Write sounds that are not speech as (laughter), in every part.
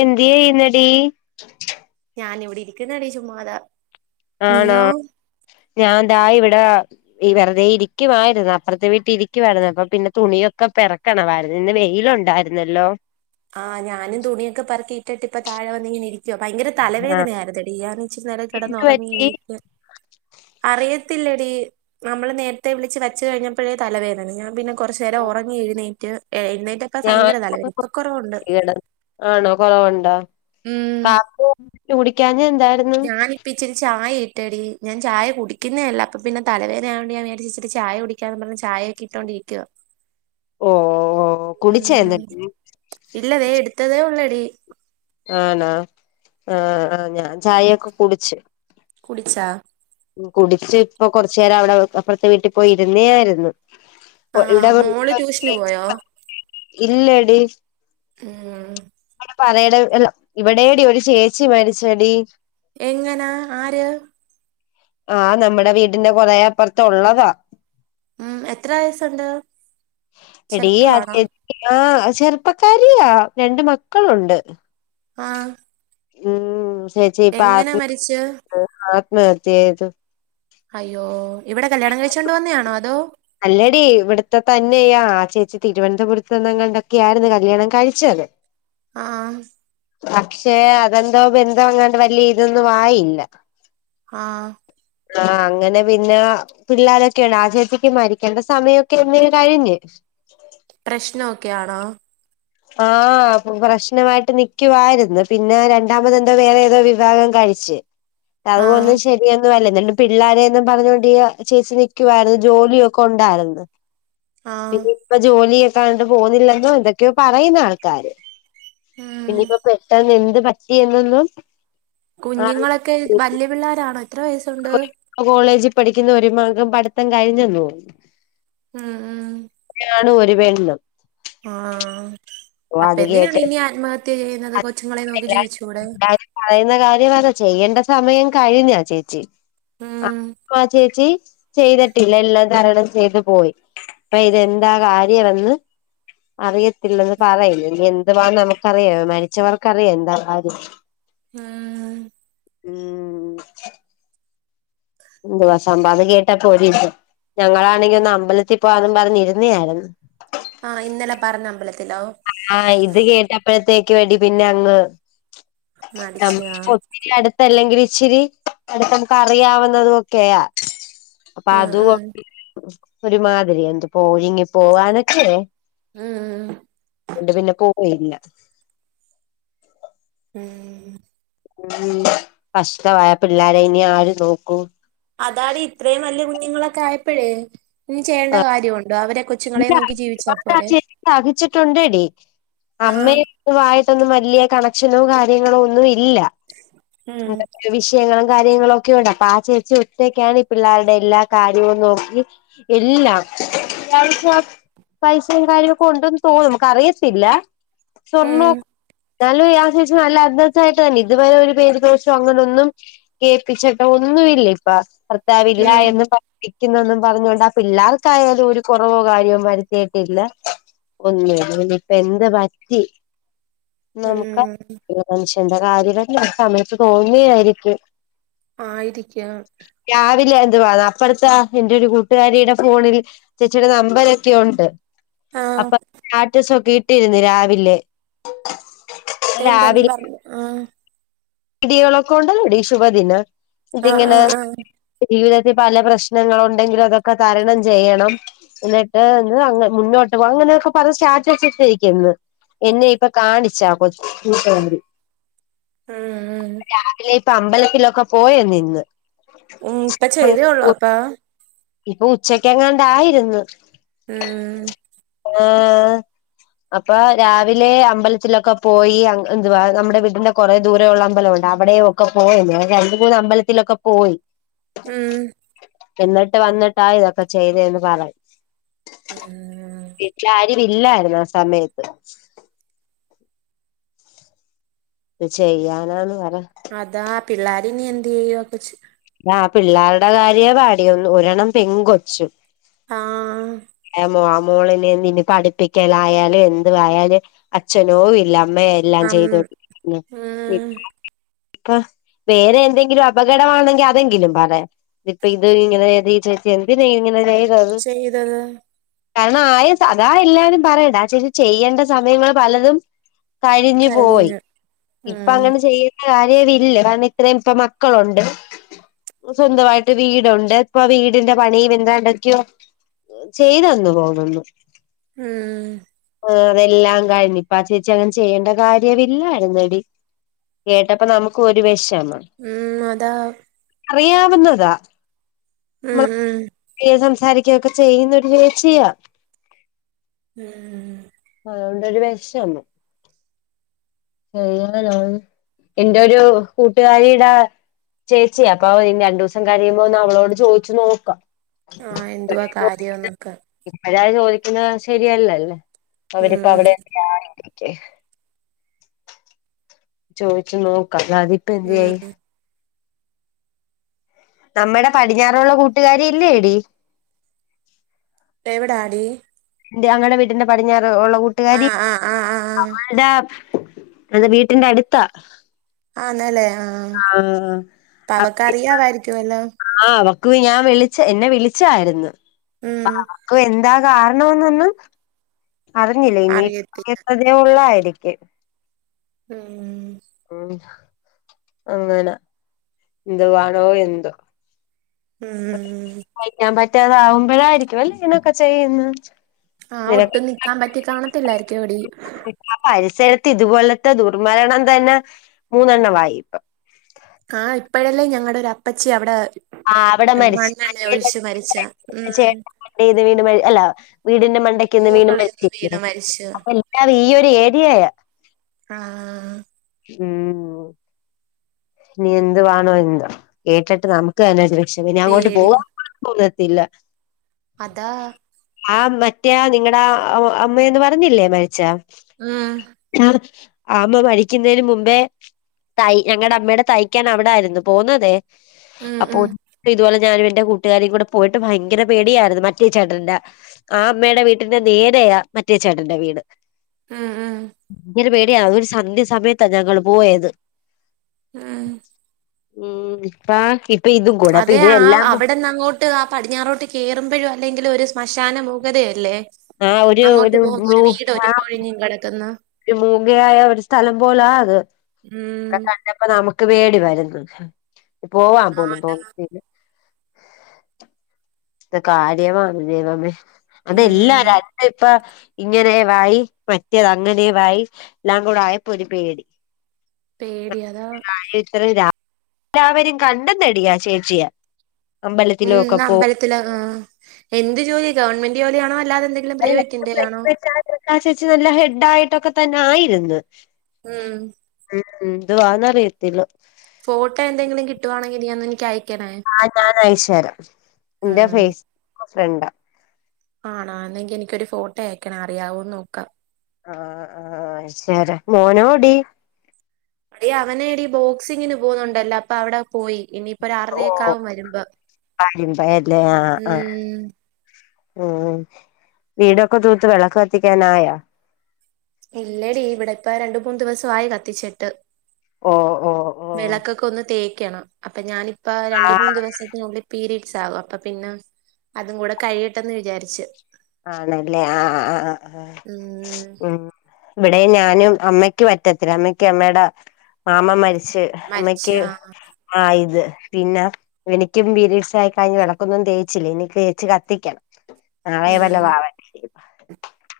എന്തെയിന്നടി ശ ഞാൻ ഇവിടെ ഇരിക്കുന്നട ചുമ്മാത. ആണോ ഞാൻന്താ ഇവിടെ. ഈ വെറുതെ ഇരിക്കുമായിരുന്നു അപ്പുറത്തെ വീട്ടി ഇരിക്കുവായിരുന്നു അപ്പൊ പിന്നെ തുണിയൊക്കെ പെറക്കി. കണവായിരുന്നു ഇന്ന് വെയില് ഉണ്ടായിരുന്നല്ലോ. ആഹ്ഞാനും തുണിയൊക്കെ പറത്തിട്ട് ഇപ്പ താഴെവന്ന് ഇങ്ങെനെ ഇരിക്കാ. അ ഭയങ്കര ആ തലവേദനയായിരുന്നുടിഞാൻ ഇച്ചി എന്ത് കിടന്നുറങ്ങി പറ്റി എണീരിക്ക്. അറിയത്തില്ലടി നമ്മള് നേരത്തെ വിളിച്ച് വച്ച' കഴിഞ്ഞപ്പോഴേ തലവേദനാണ് ഞാൻ പിന്നെ കുറച്ച് നേരം ഉറങ്ങി എഴുന്നേറ്റ് എഴുന്നേറ്റ ഇപ്പ ഞാൻ ഭയങ്കര തലവേദന ഇപ്പൊ കുറവുണ്ട്. ആണോ കൊറവുണ്ടോ ഉം കടിക്കാ എന്താ. ഞാന് ഇപ്പ ഇച്ചിരി ചായ ഇട്ടേടി ഞാൻ ചായ കുടിക്കു ന്നെ അല്ല അപ്പ പിന്നെ തലവേദനയായോണ്ട് ഞാൻ വിചാരിച്ചിരി ചായ കുടിക്ക. കുടിക്കാന്ന് പറഞ് ചായൊക്കെ ഇട്ടൊണ്ടിരിക്ക. ഓ ഓ കുടിച്ചോ ഉം എന്നിട്ട് ഇല്ല തെ എടുത്തതേ ഒ ള്ളടി. ആണാ ആഹ് ആഹ് ഞാൻ ചായൊക്കെ കുടിച്ച്. കുടിച്ചാ? കുടിച്ച് ഇപ്പൊ കൊറച്ചു നേരം അവിടെ അപ്പുറത്തെ വീട്ടിൽ പോയി ഇരുന്നേ ആയിരുന്നു. കൊ ആ ഇവടെ മോള് ട്യൂഷന് പോയോ (unintelligible) ഇല്ലടി. മ്മ് (unintelligible) ഇവടേം ടി ഒരു ചേച്ചി മരിച്ചെടി എങ്ങനാ ആര്? ആഹ് നമ്മുടെ വീടിന്റെ കുറേ അപ്പുറത്തു ള്ളതാ. ഉം എത്ര വയസ്സുണ്ട്? എടീ ചെറുപ്പമാണോ ആഹ് ചെറുപ്പക്കാരിയാ രണ്ട് മക്കളുണ്ട്. ആഹ് ഉം എങ്ങനെ ചേച്ചിപ്പത് മരിച്ച് ആത്മഹത്യ ചെയ്തു. അയ്യോ ഇവിടെ കല്യാണം കഴിച്ചു കൊണ്ട് വന്നെ ആണോ അതോ? അല്ലടി ഇവിടത്തെ തന്നെയ ആ ചേച്ചി തിരുവനന്തപുരത്ത് ന്നെങ്ങാണ്ടെ ക്കെയ ആയിരുന്നു കല്യാണം കഴിച്ചത്. ആഹ് പക്ഷെ അതെന്താ ബൻന്തങ്ങാണ്ട് വലിയ ഇതൊന്നുവായില. ആഹ ആഹ അങ്ങനെ പിന്നെ പിള്ളേരൊക്കെയാണ് ആ ചേച്ചി. മരിക്കേണ്ട സമയൊക്കെ എന്നേ കഴിഞ്. പ്രശ്ന ഒക്കെയാണോ? ആഹ പ്രശ്നമായിട്ട് നിക്കുവായിരുന്നു പിന്നെ രണ്ടാമത് എന്തോ വേറെ ഏതോ വിവാഹം കഴിച്ച്. അതു ആഹ് ഒന്നും ശരി. ന്നു അല്ല എന്നിട്ട് പിള്ളാരേ ന്നും പറഞ്ഞണ്ടി ചേച്ചി നിക്കുവായിരുന്നു ജോലി യൊക്കെ ഒണ്ടായിരുന്നു. ആഹ് പിന്നെ ഇപ്പ ജോലിയൊക്കെ കണ്ട് പോവുന്നില്ലെന്നോ എന്തൊക്കെയോ പറയുന്നു ആൾക്കാര് ഉം ഇനിയിപ്പോ പെട്ടന്ന് എന്ത് പറ്റി എന്നൊന്നും. കുഞ്ഞുങ്ങളൊക്കെ വല്യ പിള്ളാരണോ എത്ര വയസ്? ഒന്ന് കോളേജിൽ പഠിക്കുന്നു ഒരു മക പഠിത്തം കഴി െഞ്ഞന്നു തോന്നുന്നു. ഉം ഉം (unintelligible) ആ ഓ അപ്പൊ അത് എന്തിനാണ് കേട്ട് ഇനി ആത്മഹത്യ ചെയ്യുന്നത് അത് കൊച്ചുങ്ങളെ നോക്കി ജീവിച്ചുടെ. എല്ലാരും പറയുന്ന കാര്യമതാ ചെയ്യേണ്ട സമയം കഴിഞ്ഞാ ചേച്ചി ആ ഉം ആ ചേച്ചി ചെയ്തിട്ടില്ല എല്ലാം തരണം ചെയ്തു പോയി. അപ്പൊ ഇതെന്താ കാര്യമെന്ന് അറിയത്തില്ലെന്ന്. പറയേ ഇനി എന്തുവാേ നമുക്കറിയോ മരിച്ചവർക്കറിയാം എന്താ ആ ഉം ഉം എന്തുവാ സമ്പാദം കേട്ടാ പോലീ ഞങ്ങളാണെങ്കിൽ ഒന്ന് അമ്പലത്തിൽപ്പോ വാന്നു പറഞ്ഞി ഇരുന്നു വായിരുന്നു. ആ ഇന്നലെ പറഞ്ഞ അമ്പലത്തിലോ? ആഹ ഇത് കേട്ടപ്പഴത്തേക്ക് എടി പിന്നെ അങ്ങ്. അ മടിച്ച് ആഹ് അടുത്തല്ലെങ്കിൽ ഇച്ചിരി അടുത്ത് മക്ക് അറിയാവുന്ന തൊക്കെയാ. അപ്പൊ ഉം അത് ഉം ഒരുമാതിരി എന്ത് പോ ഒരുങ്ങി പോവാനൊക്കെ. ഉം ഉം ണ്ട് പിന്നെ പോയില്ല. ഉം ഉം കഷ്ടം ആ പിള്ളേര ഇനി ആര് നോക്കും അതാണ് ഇത്രയും വലിയ കുഞ്ഞുങ്ങളൊക്കെ ആയപ്പോഴേ ഇത് ചെയ്യേണ്ട കാര്യമുണ്ടോ അവരെ കൊ ഇല്ല ആ ചേച്ചി സഹിച്ചിട്ടുണ്ടടി ആഹ് അമ്മെ ഇപ്പൊ ആയിട്ടൊന്നും വലിയ കണക്ഷനോ കാര്യങ്ങളോ ഒന്നും ഇല്ല ഉം എന്തൊക്കെയോ വിഷയങ്ങളും കാര്യങ്ങളും ഒക്കെയുണ്ട് അപ്പൊ ആ ചേച്ചി ഒറ്റക്കാണ് ഈ പിള്ളേരുടെ എല്ലാ കാര്യവും നോക്കി ഇല്ലാ പൈസ പൈസയും കാര്യമൊക്കെ ഉണ്ടന്ന് തോന്നും നമക്ക് അറിയത്തില്ല സ്വർണ്ണോ ഉം എന്നാലും ആ ചേച്ചി നല്ല അന്തസായിട്ട് തന്നെ ഇതുവരെ ഒരു പേരുദോഷോ അങ്ങനെ ഒന്നും കേൾപ്പിച്ചിട്ടോ ഒന്നുമില്ല ഇപ്പ താവില്ല ഉം എന്നും പഠിക്കുന്നും പറഞ്ഞോണ്ട് ആ പിള്ളേർക്കായാലും ഒരു കുറവോ കാര്യവും വരുത്തിയിട്ടില്ല ഒന്നുല്ല ഇപ്പ എന്ത്‌ പറ്റി നമുക്ക് ഉം ഇത് മനുഷ്യന്റെ കാര്യല്ലേ സമയത്ത് തോന്യായിരിക്കും ആയിരിക്കാം രാവിലെ എന്തുവാ അപ്പഴത്തെ ആ എൻന്റെ ഒരു കൂട്ടുകാരിയുടെ ഫോണിൽ ചേച്ചിടെ നമ്പരൊക്കെ ഉണ്ട് ആഹ് അപ്പൊ സ്റ്റാറ്റസൊക്കെ ഇട്ടിരിന്ന് രാവിലെ എന്തന്ന് പറഞ് ആ വീഡിയോകളൊക്കെണ്ടടി ശുഭദിനം എന്നിട്ട് ആഹ് ഇങ്ങനെ ആഹ് ആഹ് ജീവിതത്തിൽ പല പ്രശ്നങ്ങള് ഉണ്ടെങ്കിലും അതൊക്കെ തരണം ചെയ്യണം എന്നിട്ട് എന്ത് അങ്ങ മുന്നോട്ട് പോ അങ്ങനെയൊക്കെ പറഞ്ഞ് സ്റ്റാറ്റസ് ഇട്ടിരിക്ക്ന്ന് എന്നെ ഇപ്പൊ കാണിച്ചാ കൊച്ച് കൂട്ടുക്കാരി ആഹ് ആഹ് രാവിലെ ഇപ്പൊ അമ്പലത്തിലൊക്കെ പോയ നിന്ന് ഉം ഇപ്പൊ ചെയ്തേ ഉള്ളോ അപ്പൊ ഇപ്പൊ ഉച്ചക്കെങ്ങാണ്ടായിരുന്ന് ഉം ആഹ് അപ്പൊ രാവിലെ അമ്പലത്തിലൊക്കെ പോയി ആ എന്തുവാ നമ്മടെ വീടിന്റെ കൊറെ ദൂരയുള്ള അമ്പലം ഉണ്ട് അവി അവിടെയുംഒക്കെ പോയെന്ന് രണ്ട് മൂന്ന് അമ്പലത്തിലൊക്കെ പോയി ഉം എന്നിട്ട് വന്നിട്ടാ ഇതൊക്കെ ചെയ്തേന്ന് പറയും ഉം വീട്ടിലാരും ഇല്ലായിരുന്നു ആ സമയത്ത് എന്ത് ചെയ്യാനാന്ന് പറ അതാ പിള്ളാരിനി എന്തേയ്യും ആ കൊച്ച് ആ പിള്ളേരുടെ കാര്യേ പാടി ഒരെണ്ണം പെൺ കൊച്ച് ആഹ് (unintelligible) മോളിനെ ഇനി പഠിപ്പിക്കലായാലും എന്തുവായാലും അച്ഛനോ ഇല്ല അമ്മയായ് എല്ലാം അം ചെയ്ത് കൊടുക്കുന്നെ ഉം (unintelligible) ഇപ്പൊ വേറെ എന്തെങ്കിലും അപകടമാണെങ്കിൽ അ തെങ്കിലും പറയാം ഇപ്പ ഇത് ഇങ്ങനെ ഏത് ഈ ചേച്ചി എന്തിനെങ്ങനെ ചെയ് തത് ചെയ്തത് കാരണം ആയ അതാ എല്ലാരും പറയണെ ആ ചേച്ചി ചെയ്യേണ്ട സമയങ്ങള് പലതും കഴിഞ്ഞു പോയി ഇപ്പ ഉം അങ്ങനെ ചെയ്യ ണ്ട കാര്യവില്ല കാരണം ഇത്രയും ഇപ്പ മക്കളുണ്ട് സ്വന്തമായിട്ട് വീടുണ്ട് ഇപ്പൊ വീടിന്റെ പണിയും എന്താണ്ടൊക്കെയോ ചെയ്തെന്നു തോന്നുന്നു ഉം ആഹ് അതെല്ലാം കഴിഞ്ഞു ഇപ്പ ആ ചേച്ചി അങ്ങനെ ചെയ്യേണ്ട കാര്യമില്ലായിരുന്നെടി കേട്ടപ്പൊ നമുക്കും ഒരു വെഷമം ഉം അതാ അറിയാവുന്നതാ ഉം ഉം സംസാരിക്കേം ഒക്കെ ചെയ്യുന്നൊരു ചേച്ചിയാ ഉം അതോണ്ടൊരു വെഷമം (unintelligible) എന്റൊരു കൂട്ടുകാരിടെ ച്ചിയാ അപ്പൊ രണ്ടു ദിവസം കഴിയുമ്പോ ഒന്ന് അവളോട് ചോദിച്ചു നോക്കാം ആഹ് എന്തുവാ കാര്യോന്നൊക്കെ ഇപ്പഴേ അത്‌ ചോദിക്കുന്നത് ശരിയല്ലല്ലേ ഉം അവരിപ്പ ഉം അവിടെ (unintelligible) ചോദിച്ചു നോക്കം അല്ലാതിപ്പം ഉം എന്തെയ്യും നമ്മുടെ പടിഞ്ഞാറുള്ള കൂട്ടുകാരി ഇല്ലേടി എവിടാടി ഞങ്ങടെ വീട്ടിന്റെ പടിഞ്ഞാറ് ഉള്ള കൂട്ടുകാരി ആഹ് ആഹ് ആഹ് ആഹ് ആഹ് അവള്ടെ വീട്ടിന്റെ അടുത്താ ആന്നല്ലേ ആഹ് ആഹ് അപ്പൊ അവക്ക് അറിയാവായിരിക്കും അല്ലോ ആഹ് അവക്ക് ഞാൻ വിളിച്ച എന്നെ വിളിച്ചായിരുന്നു ഉം അപ്പൊ അവക്കും എന്താ കാരണംന്നൊന്നും അറിഞ്ഞില്ല ഇനിപ്പോ അറിയത്തില്ല (unintelligible) ഇതേ ഉള്ള ആയിരിക്കും ഉം ഉം അങ്ങനാ ന്തുവാണോ എന്തോ ഉം സയ്ക്കാൻ പറ്റാതാവുമ്പഴായിരിക്കും അല്ലേ ഇങ്ങെനൊക്കെ ചെയ്യ്ന്ന് ആഹ് ഒട്ടും നിക്കാൻ പറ്റി കാണത്തില്ലായിരിക്കും എടീ ആ പരിസരത്ത് ഇത്പോലത്തെ ദുർമരണം തന്നെ മൂന്നെണ്ണവായിപ്പം ആഹ് ഇപ്പഴല്ലേ ഞങ്ങെടൊരു അപ്പച്ചി അവിടെ ആഹ് അവിടെ മരിച്ച് മണ്ണെണ്ണ മറ്റേ ഒഴിച്ച് മരിച്ച ഉം ചേട്ടൻ മണ്ടേന്ന് വീണ് മ അല്ല വീടിന്റെ മണ്ടയ്ക്ക്ന്ന് വീണ് മുകളിന്ന് മരിച്ചില്ലേ വീണ് മരിച്ചു അതൽ ല്ലാതും ഈ ഒരു ഏരിയയാ ആഹ് ഉം ഇനി എന്തുവാണോ എന്തോ കേട്ടിട്ട് നമുക്ക് തന്നെ ഒരു വെഷ് പിന്നെ അങ്ങോട്ട് പോവാ പേടിയാ (unintelligible) പോന്നത്തില്ല അതാ ആഹ് മറ്റേ ആ നിങ്ങടെ ആഹ് അ അമ്മയെന്ന് പറഞ്ഞില്ലേ മരിച്ച ആഹ് ആ അമ്മ മരിക്ക്ന്നേന് മുമ്പേ തൈ ഞങ്ങെടെ അമ്മേടെ തയ്ക്കാൻ അവിടായ്ര്ന്നു പോവ്ന്നതെ ആഹ് അപ്പോ ആഹ് സം ഇതുപോലെ ഞാനും എന്റെ കൂട്ടുകാരിം കൂടെ പോയിട്ട് ഭയെങ്കെരെ പേടിയായ്ര്ന്ന് മറ്റേ ചേട്ടന്റെ ആ അമ്മേടെ വീട്ടിന്റെ നേരെയാ മറ്റേ ചേട്ടെന്റെ വീട് ആഹ് ആഹ് ങ്കെരെ പേടിയാ അതൊരു സന്ധ്യ സമയത്താ ഞങ്ങള് പോയത് ആഹ് ഉം ഇപ്പാ ഇപ്പം ഇതും കൂടെ അപ്പ ഇത് എല്ലാം കൂ ട്ട് ആ പടിഞ്ഞാറോട്ട് കേറ്മ്പഴും അല്ലെങ്കിലൊരു സ്മശാന മൂകതയല്ലേ? ആ ഒരു അങ്ങോട്ട് പോകുമ്പോ ഒരു വീട് ഒര് ഒഴിഞ്ഞും കെടെക്ക്ന്ന് ഒരു മൂകയായ ഒരു സ്ഥലം പോലാ അത് ക ഉം ക ണ്ടപ്പം നമുക്ക് പേടി വര്ന്ന് പോവാം ആ പോലും അതാ തോന്നത്തില്ല കാര്യവാണ് ദൈവെമേ അതെല്ലാ ഉം രാ തിപ്പ ഇങ്ങനേവായി മറ്റേത് അങ്ങനേവായി ല്ലാം കൂടെ ആയപ്പോ ഒരു പേടി പേടി അതാ ഇത്ര രാ ല്ലാവരേയും കണ്ടന്നെടി ആ ചേച്ചിയെ ഉം അമ്പലത്തിലും ഒക്കെ ഇന്ന് പോയി അമ്പൽത്തില് ആഹ് എന്ത് ജോലി ഗവൺമെന്റ് ജോലിയാണോ അല്ലാതെ എന്തെ ല്ല പ്രൈവറ്റിന്റേലാണോ ത്താ ചേച്ചി നല്ല ഹെഡായിട്ടൊക്കെ തന്നെ ആയിര്ന്ന് ഉം ഉം ന്തുവാന്നറിയത്തില്ല ഫോട്ടോ എന്തെങ്കിലും കിട്ടുവാണെങ്കി നീ ഒന്നെനിക്കയ് ആഹ് ഞാനയച്ച് തരാം ന്റെ ഉം ഫെയ്സ് ക്ക് ഫ്രണ്ടാ ആണോ എന്നെങ്കി എനിക്കൊര് ഫോട്ടോയക്കണം അറിയാവോന്ന് നോക്കാ ആഹ് ആഹ് അയ്ചേരാ മോനോടി എടി അവനേടി ബോക്സിങ്ങിന് പോകുന്നുണ്ടല്ലോ അപ്പൊ അവിടെ പോയി ഇനി ഓ ഒരാറരേക്കാവും വരുമ്പം കരിമ്പയല്ലേ ആഹ് ആഹ് ഉം ഉം വീടൊക്കെ തൂത്ത് വെളെക്ക് കത്തിക്കാനായോ ഇല്ലെടി ഇവിടെ ഇപ്പം രണ്ട് മൂന്ന് ദിവസവായി കത്തിച്ചിട്ട് ഓഹ് ഓഹ് ഓഹ് വിളക്കൊക്കാെന്ന് തേക്കെണം അപ്പൊ ഞാനിപ്പ രണ്ട് മൂന്ന് ആഹ് ദിവസത്തിനുള്ളി പീരീഡ്സാവും അപ്പൊ പിന്നെ അതും കൂടെ കഴിയെട്ടെന്ന് വിചാരിച്ച് ആണെല്ലേ ആഹ് ആഹ് ആഹ് ഉം ഇവിടെ ഞാനും അമ്മയ്ക്ക് പറ്റത്തില്ല അമ്മയ്ക്ക് അമ്മേട മാമൻ മരിച്ച് മരിച്ചു അമ്മക്ക് ആ ആയത് പിന്നെ എനിക്കും പിരിസ് ആയി കഴിഞ്ഞ് വിളക്കൊന്നും തേച്ചില്ലേ ഇനി തേച്ച് കത്തിക്കണം നാളെ ഉം (unintelligible)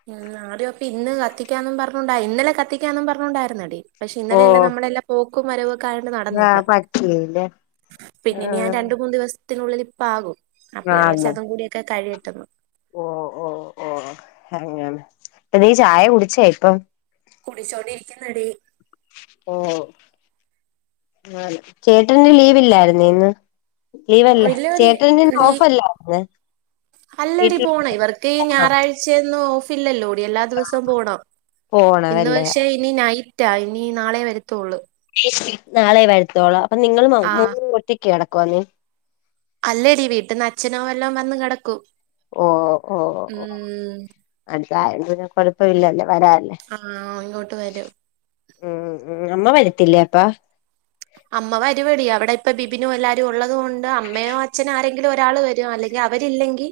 ഉം ആദ്യം ഇന്ന് കത്തിക്കാന്നും പറഞ്ഞോണ്ടായി ഇന്നലെ കത്തിക്കാന്നു പറഞ്ഞോണ്ടായിരുന്നടി പക്ഷെ ഓ ഇന്നലെ എല്ല നമ്മളെല്ലാം പോക്കും വരവും ഒക്കെയായത് കൊണ്ട് നടന്നില്ല ആഹ് പറ്റിയില്ലേ പിന്നെ ഞാൻ രണ്ട് മൂന്ന് ദിവസ് ത്തിനുള്ളിൽ ഇപ്പ ആകും അപ്പ ഞാൻ വിചാരിച്ച് ആന്ന് അതു കൂടിയൊക്കെ കഴിയട്ടന്ന് ഓ ഓ ഓ ഓ അങ്ങനെ ഇപ്പ നീ ചായ കുടിച്ചേ ഇപ്പം കുടിച്ചോണ്ടിരിക്കന്നെടി ഓ ന്നാല് ചേട്ടന് ലീവില്ലായിരുന്നോ ഇന്ന് ലീവല്ല ഇല്ലടി ചേട്ടൻ ഇന്ന് നീ ഓഫല്ലായിന്ന് അല്ലടി പോണേ ഇവർക്ക് ഈ ഞായറാഴ് ച്ച ഒന്നും ഓഫ് ഇല്ലല്ലോടി എല്ലാ ദിവസം പോണം ഇന്ന് പോണമല്ലേ പക്ഷെ നൈറ്റാ ഇനി നാളെ വരത്തോള്ളൂ നാളെ വരുത്തോളൊ അപ്പൊ നിങ്ങളു മൗ ആഹ് മൂന്നരും ഒറ്റക്ക് കിടക്കുവോ നീ അല്ലടി വീട്ടിന്ന് അച്ഛനോ വലോം വന്ന് കിടക്കും ഓ ഓ ഉം അടുത്തായത് കൊണ്ട് പിന്നെ കൊഴപ്പമില്ലല്ലേ ന്നെ വരാൻ ആഹ് ഇങ്ങോട്ട് വരും മ്‌ മ് അമ്മ വരത്തില്ലേ അപ്പാ അമ്മ വരൂയെടി അവിടെ ഇപ്പ വിബിനും എല്ലാരും ഉള്ളത് കൊണ്ട് അമ്മയോ അച്ച്ചനോ ആരെങ്കിലും ഒരാൾ വരും അല്ലേ ഇനി അവരില്ലെങ്കി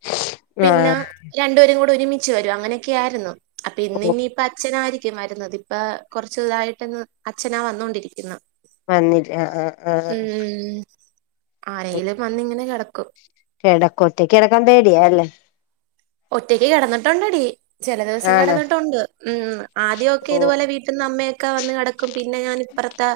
(inaudible) പിന്നെ രണ്ടുപേരും കൂടെ ഒരുമിച്ച് വരും അങ്ങനെയൊക്കെ ആയിരുന്നു അപ്പൊ ഇന്ന് ഇനിയിപ്പ അച്ഛനായി വരുന്നത് ഇപ്പൊ കൊറച്ചുയിതായിട്ട്ന്ന് അച്ഛനാ വന്നോണ്ടിരിക്കുന്ന വന്നില്ല ആ ആ ആ ആഹ് ഉം ആഹ് ആരെങ്കിലും വന്നിങ്ങനെ കിടക്കും കിടക്കും ഒറ്റക്ക് കിടക്കാൻ പേടിയാ അല്ലെ ഒറ്റയ്ക്ക് കിടന്നിട്ടുണ്ടടി ചില ദിവസം ആണോ കിടന്നിട്ടുണ്ട് ഉം ആദ്യ ഒക്കെ ഓ ഇതുപോലെ വീട്ട് ന്ന് അമ്മയൊക്കെ വന്ന് കിടക്കും പിന്നെ ഞാൻ ഇപ്പറത്ത്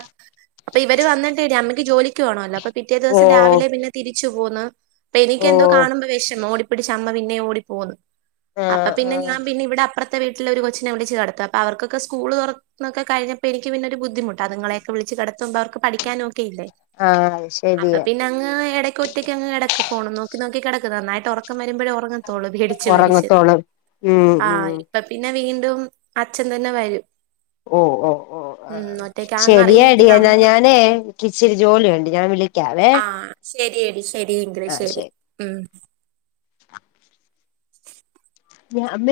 അപ്പ ഇവര് വന്നിട്ട് അമ്മയ്ക്ക് ജോലിക്ക് പോണല്ലോ പിറ്റേ ഓ ദിവസം രാവിലെ പിന്നെ തിരിച്ച് പോന്ന് അപ്പൊ ഓ എനിക്കെന്തോ കാണുമ്പൊ വെഷമം ഓടിപ്പിടിച്ചമ്മ പിന്നെ ഓടി പോന്ന് അപ്പ ആഹ് പിന്നെ ആഹ് ഞാപ്പിന്നെ ഇവിടെ അപ്പ്ര ത്തെ വീട്ടിലെ ഒരു കൊച്ചിനെ വിളിച്ച് കെടത്ത അപ്പ അവർകെക്ക സ്കൂള്തൊറക്ക- ന്നൊക്കെ കഴിഞ്ഞപ്പ എനിക്ക് പിന്നൊരു ബുദ്ധിമുട്ട് അത്ങ്ങളൊക്കെ വിളച്ച്കെടത്തുമ്പോ അവർക്ക് പഠിക്കാനുവൊ ക്കില്ലെ ആഹ് അത് അപ്പ ശരിയാ പിന്നെ ഞാങ്ങ് എടക്ക് ഒറ്റക്കങ്ങ് കെടക്ക് ഫോണും നോക്കി നോക്കി നന്നായിട്ട് ഒറക്കം വരുമ്പഴെ ഒറ തൊള്ളു പിടിച്ച് പേടിച്ച് ഉറങ്ങത്തോളും ഉം ഉം ആഹ് ഇപ്പ പിന്നെ വീണ്ടും അച്ഛൻ തന്നെ വരും ഓഹ് ഓഹ് ഓഹ് ഉം ഒറ്റയ്ക്കാണെന്ന് അറിയുമ്പോ ശരിയാടി പിന്നെ എന്നാ അമ്മ ഞാനേ ക്കിച്ചിരി ജോലിയുണ്ട് ഞാൻ വിളിക്കാവേ ആഹ് ശരിയെടി ശരി എങ്കില് ശരി ഉം ഞാ അമ്മെ